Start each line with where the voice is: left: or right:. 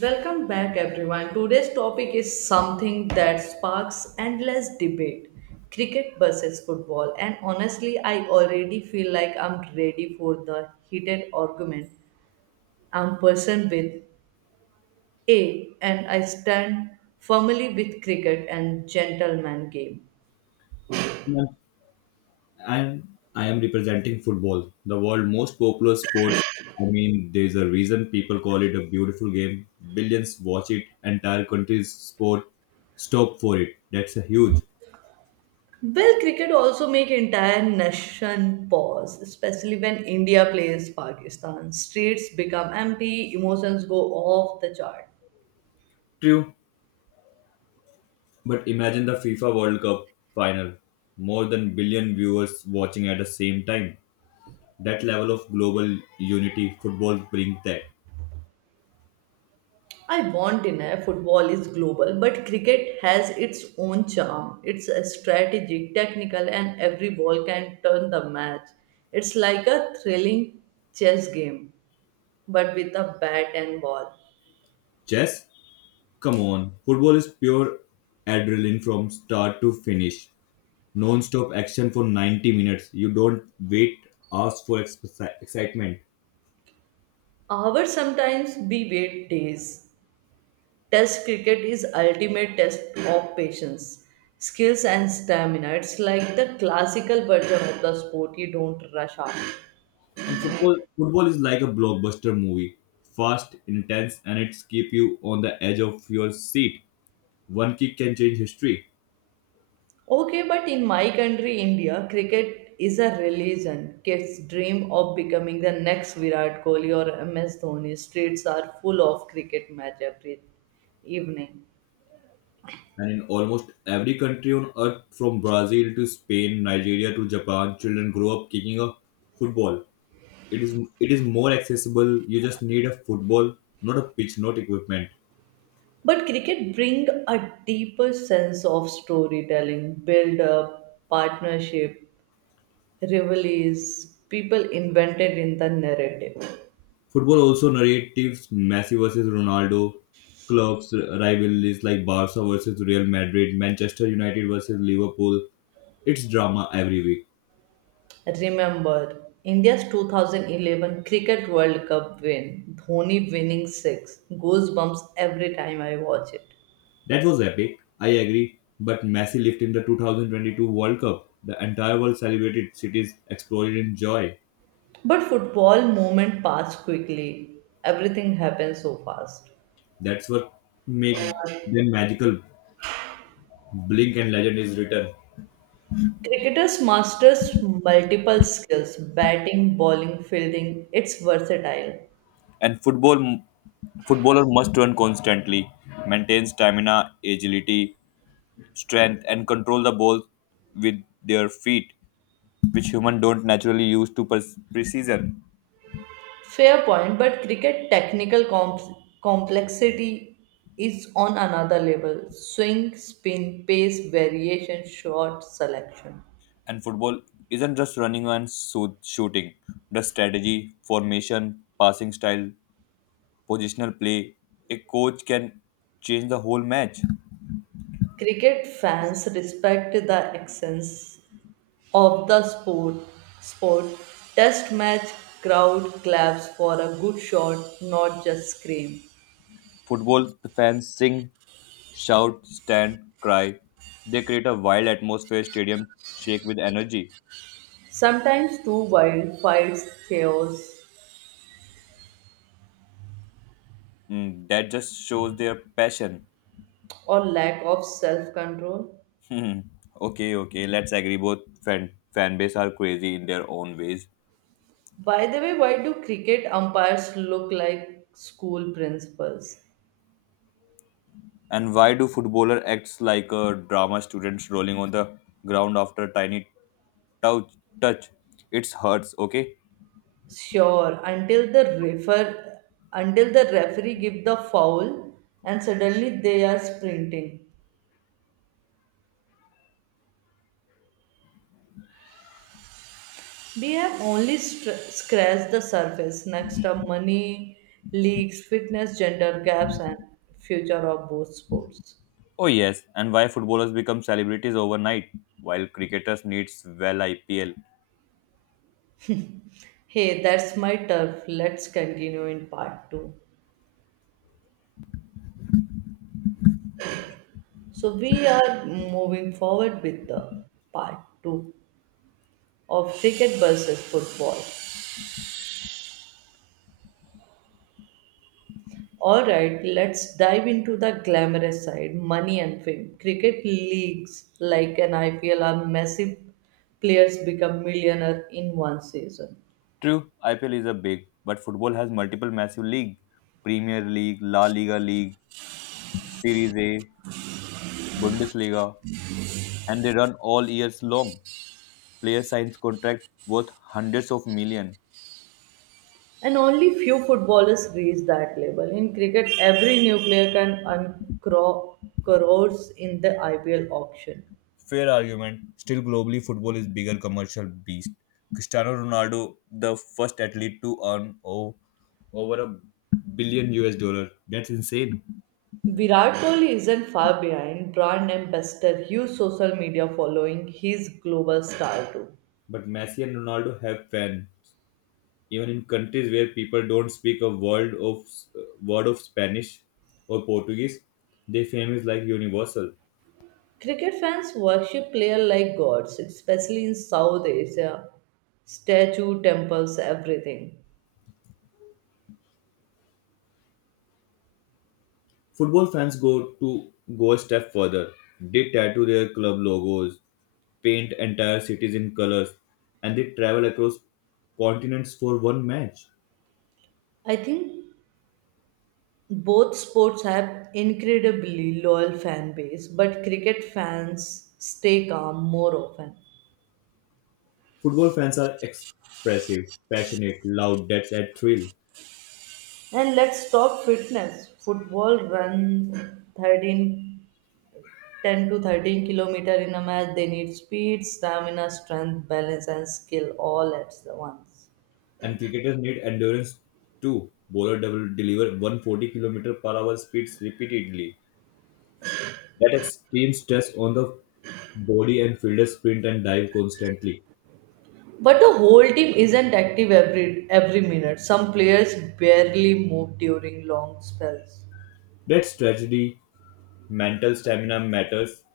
right: Welcome back, everyone. Today's topic is something that sparks endless debate cricket versus football. And honestly, I already feel like I'm ready for the heated argument. I'm person with A, and I stand firmly with cricket and gentleman game.
left: And I am representing football, the world most popular sport. I mean, there's a reason people call it a beautiful game. Billions watch it, entire countries sport stop for it. That's a huge.
right: Well, cricket also make entire nation pause, especially when India plays Pakistan. Streets become empty, emotions go off the chart.
left: True. But imagine the FIFA World Cup final. More than billion viewers watching at the same time. That level of global unity football brings that.
right: I want not deny football is global, but cricket has its own charm. It's a strategic, technical, and every ball can turn the match. It's like a thrilling chess game, but with a bat and ball.
left: Chess? Come on. Football is pure adrenaline from start to finish. Non-stop action for 90 minutes. You don't wait hours for excitement.
right: Hours sometimes be wait days. Test cricket is ultimate test of patience, skills, and stamina. It's like the classical version of the sport you don't rush out.
left: And football is like a blockbuster movie, fast, intense, and it keeps you on the edge of your seat. One kick can change history.
right: Okay, but in my country, India, cricket is a religion. Kids dream of becoming the next Virat Kohli or MS Dhoni. Streets are full of cricket match every evening.
left: And in almost every country on earth, from Brazil to Spain, Nigeria to Japan, children grow up kicking a football. It is more accessible. You just need a football, not a pitch, not equipment.
right: But cricket bring a deeper sense of storytelling, build up, partnership, rivalries. People invented in the narrative.
left: Football also narratives Messi versus Ronaldo, clubs rivalries like Barca versus Real Madrid, Manchester United versus Liverpool. It's drama every week.
right: Remember India's 2011 Cricket World Cup win, Dhoni winning six, goosebumps every time I watch it.
left: That was epic, I agree. But Messi lived in the 2022 World Cup. The entire world celebrated cities exploded in joy.
right: But football moment passed quickly. Everything happened so fast.
left: That's what make them magical. Blink and legend is written.
right: Cricketers masters multiple skills batting, bowling, fielding. It's versatile.
left: And football footballer must run constantly, maintain stamina, agility, strength, and control the ball with their feet, which humans don't naturally use to precision.
right: Fair point, but cricket technical complexity is on another level. Swing, spin, pace, variation, shot selection.
left: And football isn't just running and shooting. The strategy, formation, passing style, positional play, a coach can change the whole match.
right: Cricket fans respect the essence of the sport. Sport test match crowd claps for a good shot, not just scream.
left: Football the fans sing, shout, stand, cry. They create a wild atmosphere, stadium shake with energy.
right: Sometimes too wild fights, chaos,
left: Mm, that just shows their passion.
right: or lack of self-control.
left: Hmm. Okay, okay. Let's agree. Both fan base are crazy in their own ways.
right: By the way, why do cricket umpires look like school principals?
left: And why do footballer acts like a drama student rolling on the ground after a tiny touch? Touch. It hurts. Okay.
right: Sure, until the referee give the foul and suddenly they are sprinting. We have only scratched the surface. Next up, money, leagues, fitness, gender gaps, and future of both sports.
left: Oh yes. And why footballers become celebrities overnight while cricketers needs well IPL.
right: Hey, that's my turf. Let's continue in part two. So we are moving forward with the part two of cricket versus football. All right, let's dive into the glamorous side, money and fame. Cricket leagues like an IPL are massive players become millionaire in one season.
left: True, IPL is a big, but football has multiple massive league, Premier League, La Liga League, Series A, Bundesliga, and they run all years long. Player signs contract worth hundreds of million.
right: And only few footballers reach that level. In cricket, every new player can earn crores in the IPL auction.
left: Fair argument. Still, globally, football is bigger commercial beast. Cristiano Ronaldo, the first athlete to earn over a billion US dollar. That's insane.
right: Virat Kohli isn't far behind brand ambassador, huge social media following, he's global star too.
left: But Messi and Ronaldo have fans. Even in countries where people don't speak a word of Spanish or Portuguese, their fame is like universal.
right: Cricket fans worship players like gods, especially in South Asia. Statue, temples, everything.
left: Football fans go a step further. They tattoo their club logos, paint entire cities in colors, and they travel across continents for one match.
right: I think both sports have incredibly loyal fan base, but cricket fans stay calm more often.
left: Football fans are expressive, passionate, loud, that's a thrill.
right: And let's talk fitness. Football runs 13, 10 to 13 kilometer in a match. They need speed, stamina, strength, balance, and skill all at the once.
left: And cricketers need endurance too. Bowler double deliver 140 kilometer per hour speeds repeatedly. That extreme stress on the body and fielders sprint and dive constantly.
right: But the whole team isn't active every minute. Some players barely move during long spells.
left: That's strategy, mental stamina matters,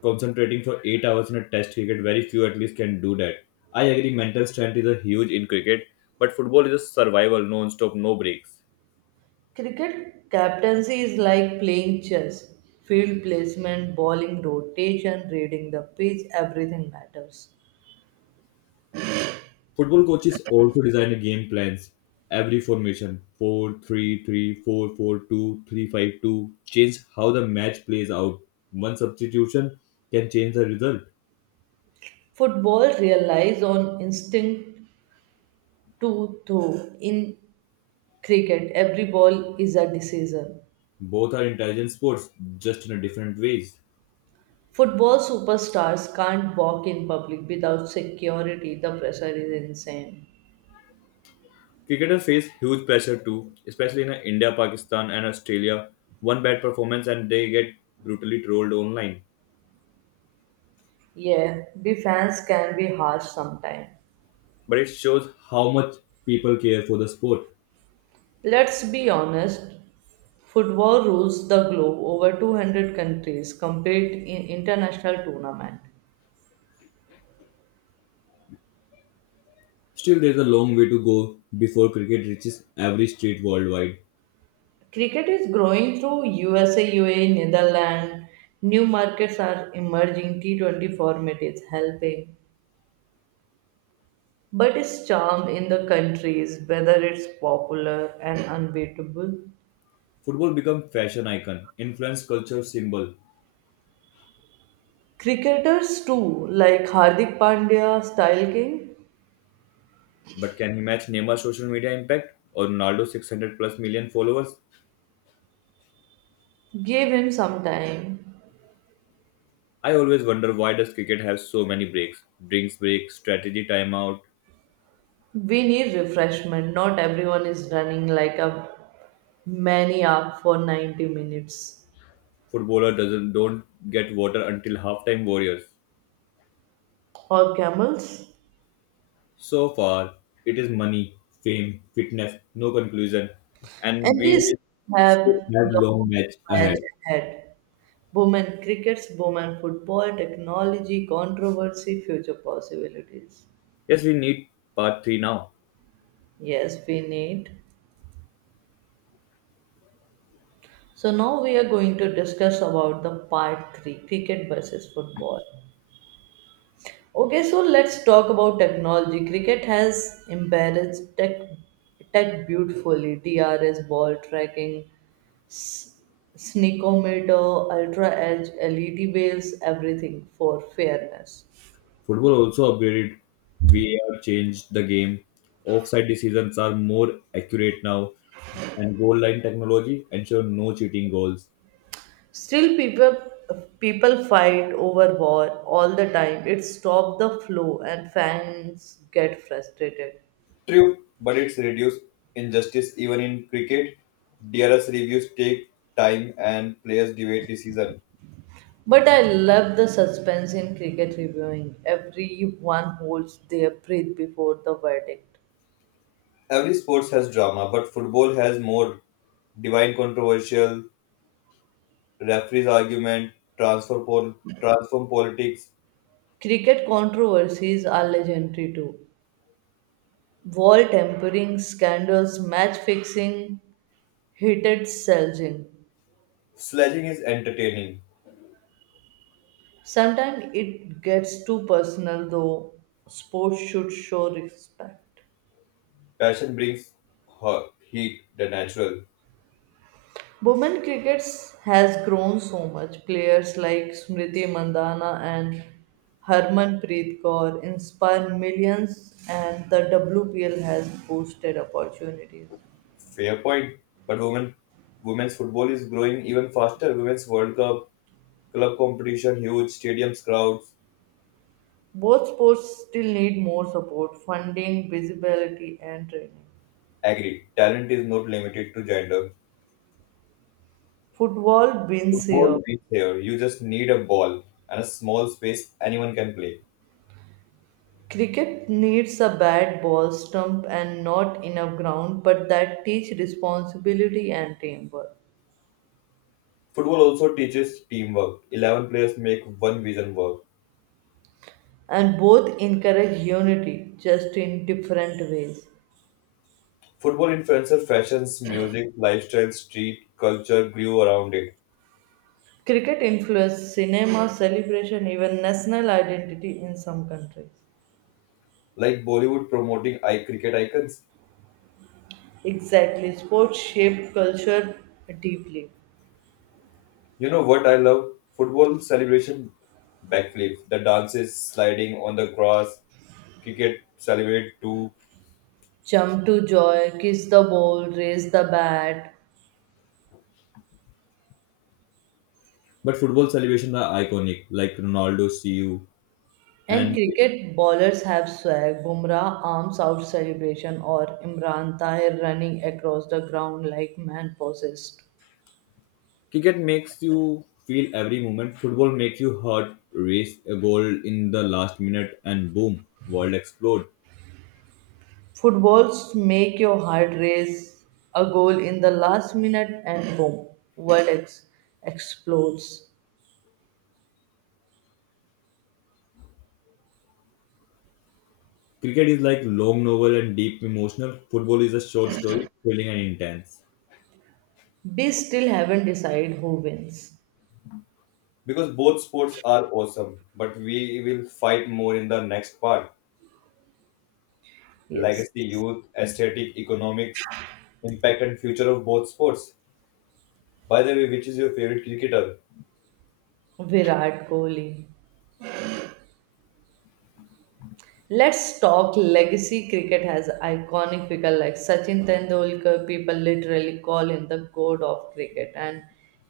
left: concentrating for 8 hours in a test cricket, very few at least can do that. I agree, mental strength is a huge in cricket, but football is a survival, non-stop, no breaks.
right: Cricket captaincy is like playing chess. Field placement, bowling rotation, reading the pitch, everything matters.
left: Football coaches also design a game plans. Every formation, 4-3-3, 4-4-2, 3-5-2, change how the match plays out. One substitution can change the result.
right: Football relies on instinct to throw. In cricket, every ball is a decision.
left: Both are intelligent sports, just in a different ways.
right: Football superstars can't walk in public without security. The pressure is insane.
left: Cricketers face huge pressure too, especially in India, Pakistan, and Australia. One bad performance and they get brutally trolled online.
right: Yeah, the fans can be harsh sometimes.
left: But it shows how much people care for the sport.
right: Let's be honest, football rules the globe over 200 countries compete in international tournament.
left: Still, there's a long way to go before cricket reaches every street worldwide.
right: Cricket is growing through USA, UAE, Netherlands. New markets are emerging. T20 format is helping. But its charm in the countries, whether it's popular and unbeatable.
left: Football become fashion icon, influence culture symbol.
right: Cricketers too, like Hardik Pandya, Style King,
left: But can he match Neymar's social media impact or Ronaldo's 600 plus million followers?
right: gave him some time.
left: I always wonder why does cricket have so many breaks? Drinks break, strategy timeout,
right: We need refreshment. Not everyone is running like a many are for 90 minutes
left: footballer doesn't don't get water until halftime warriors.
right: or camels.
left: So far, it is money, fame, fitness, no conclusion, and
right: And
left: we
right: these
left: will
right: have
left: still have long
right: long
left: match ahead.
right: voyage ahead. Women crickets, women football, technology, controversy, future possibilities.
left: Yes, we need part three now.
right: Yes, we need. So now we are going to discuss about the part three cricket versus football. Okay, so let's talk about technology. Cricket has embarrassed tech beautifully. TRS, ball tracking, s- sneakometer, ultra edge, LED waves, everything for fairness.
left: Football also upgraded. VAR changed the game. Offside decisions are more accurate now, and goal line technology ensure no cheating goals.
right: Still, people fight over war all the time. It stops the flow, and fans get frustrated.
left: True, but it's reduced injustice even in cricket. DRS reviews take time and players debate decision.
right: But I love the suspense in cricket reviewing. Everyone holds their breath before the verdict.
left: Every sports has drama, but football has more divine controversial, referees argument, transform politics.
right: Cricket controversies are legendary too. Wall tampering scandals, match fixing, heated selling.
left: Sledging is entertaining.
right: Sometimes it gets too personal though. Sports should show respect.
left: Passion brings her heat, the natural.
right: Women cricket has grown so much. Players like Smriti Mandana and Harmanpreet Kaur inspire millions and the WPL has boosted opportunities.
left: Fair point. But women's football is growing even faster. Women's World Cup, club competition, huge stadiums, crowds.
right: Both sports still need more support, funding, visibility, and training.
left: Agreed. Talent is not limited to gender.
right: Football wins
left: Football
right: here.
left: is here. You just need a ball and a small space anyone can play.
right: Cricket needs a bat, ball, stump, and not enough ground, but that teach responsibility and teamwork.
left: Football also teaches teamwork. 11 players make one vision work.
right: And both encourage unity, just in different ways.
left: Football influencer fashions, music, lifestyle, street culture grew around it.
right: Cricket influences cinema, celebration, even national identity in some countries.
left: Like Bollywood promoting I cricket icons.
right: Exactly, sports shape culture deeply.
left: You know what I love? Football celebration backflip. The dances sliding on the grass. Cricket celebrate too.
right: Jump to joy, kiss the ball, raise the bat.
left: But football celebrations are iconic, like Ronaldo see you,
right: And
left: and
right: cricket bowlers have swag. Bumrah arms out celebration or Imran Tahir running across the ground like man possessed.
left: cricket makes you feel every moment. Football makes you heart race a goal in the last minute, and boom, world explode.
right: Footballs make your heart race, a goal in the last minute and boom, world explodes.
left: Cricket is like long novel and deep emotional. Football is a short story, thrilling and intense.
right: We still haven't decided who wins.
left: Because both sports are awesome, but we will fight more in the next part.
right: Yes.
left: Legacy, youth, aesthetic, economics, impact, and future of both sports. By the way, which is your favorite cricketer?
right: Virat Kohli. Let's talk legacy cricket has iconic figures like Sachin Tendulkar. People literally call him the god of cricket, and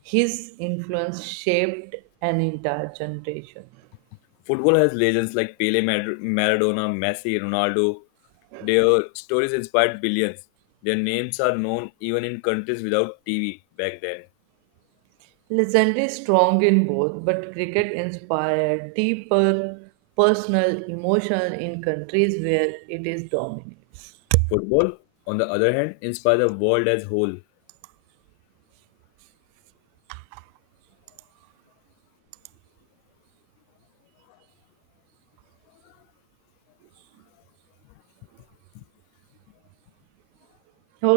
right: his influence shaped an entire generation.
left: Football has legends like Pele, Maradona, Messi, Ronaldo. Their stories inspired billions. Their names are known even in countries without TV back then.
right: Legendary strong in both, but cricket inspired deeper personal, emotional in countries where it is dominates.
left: Football, on the other hand, inspired the world as whole.
right: Okay.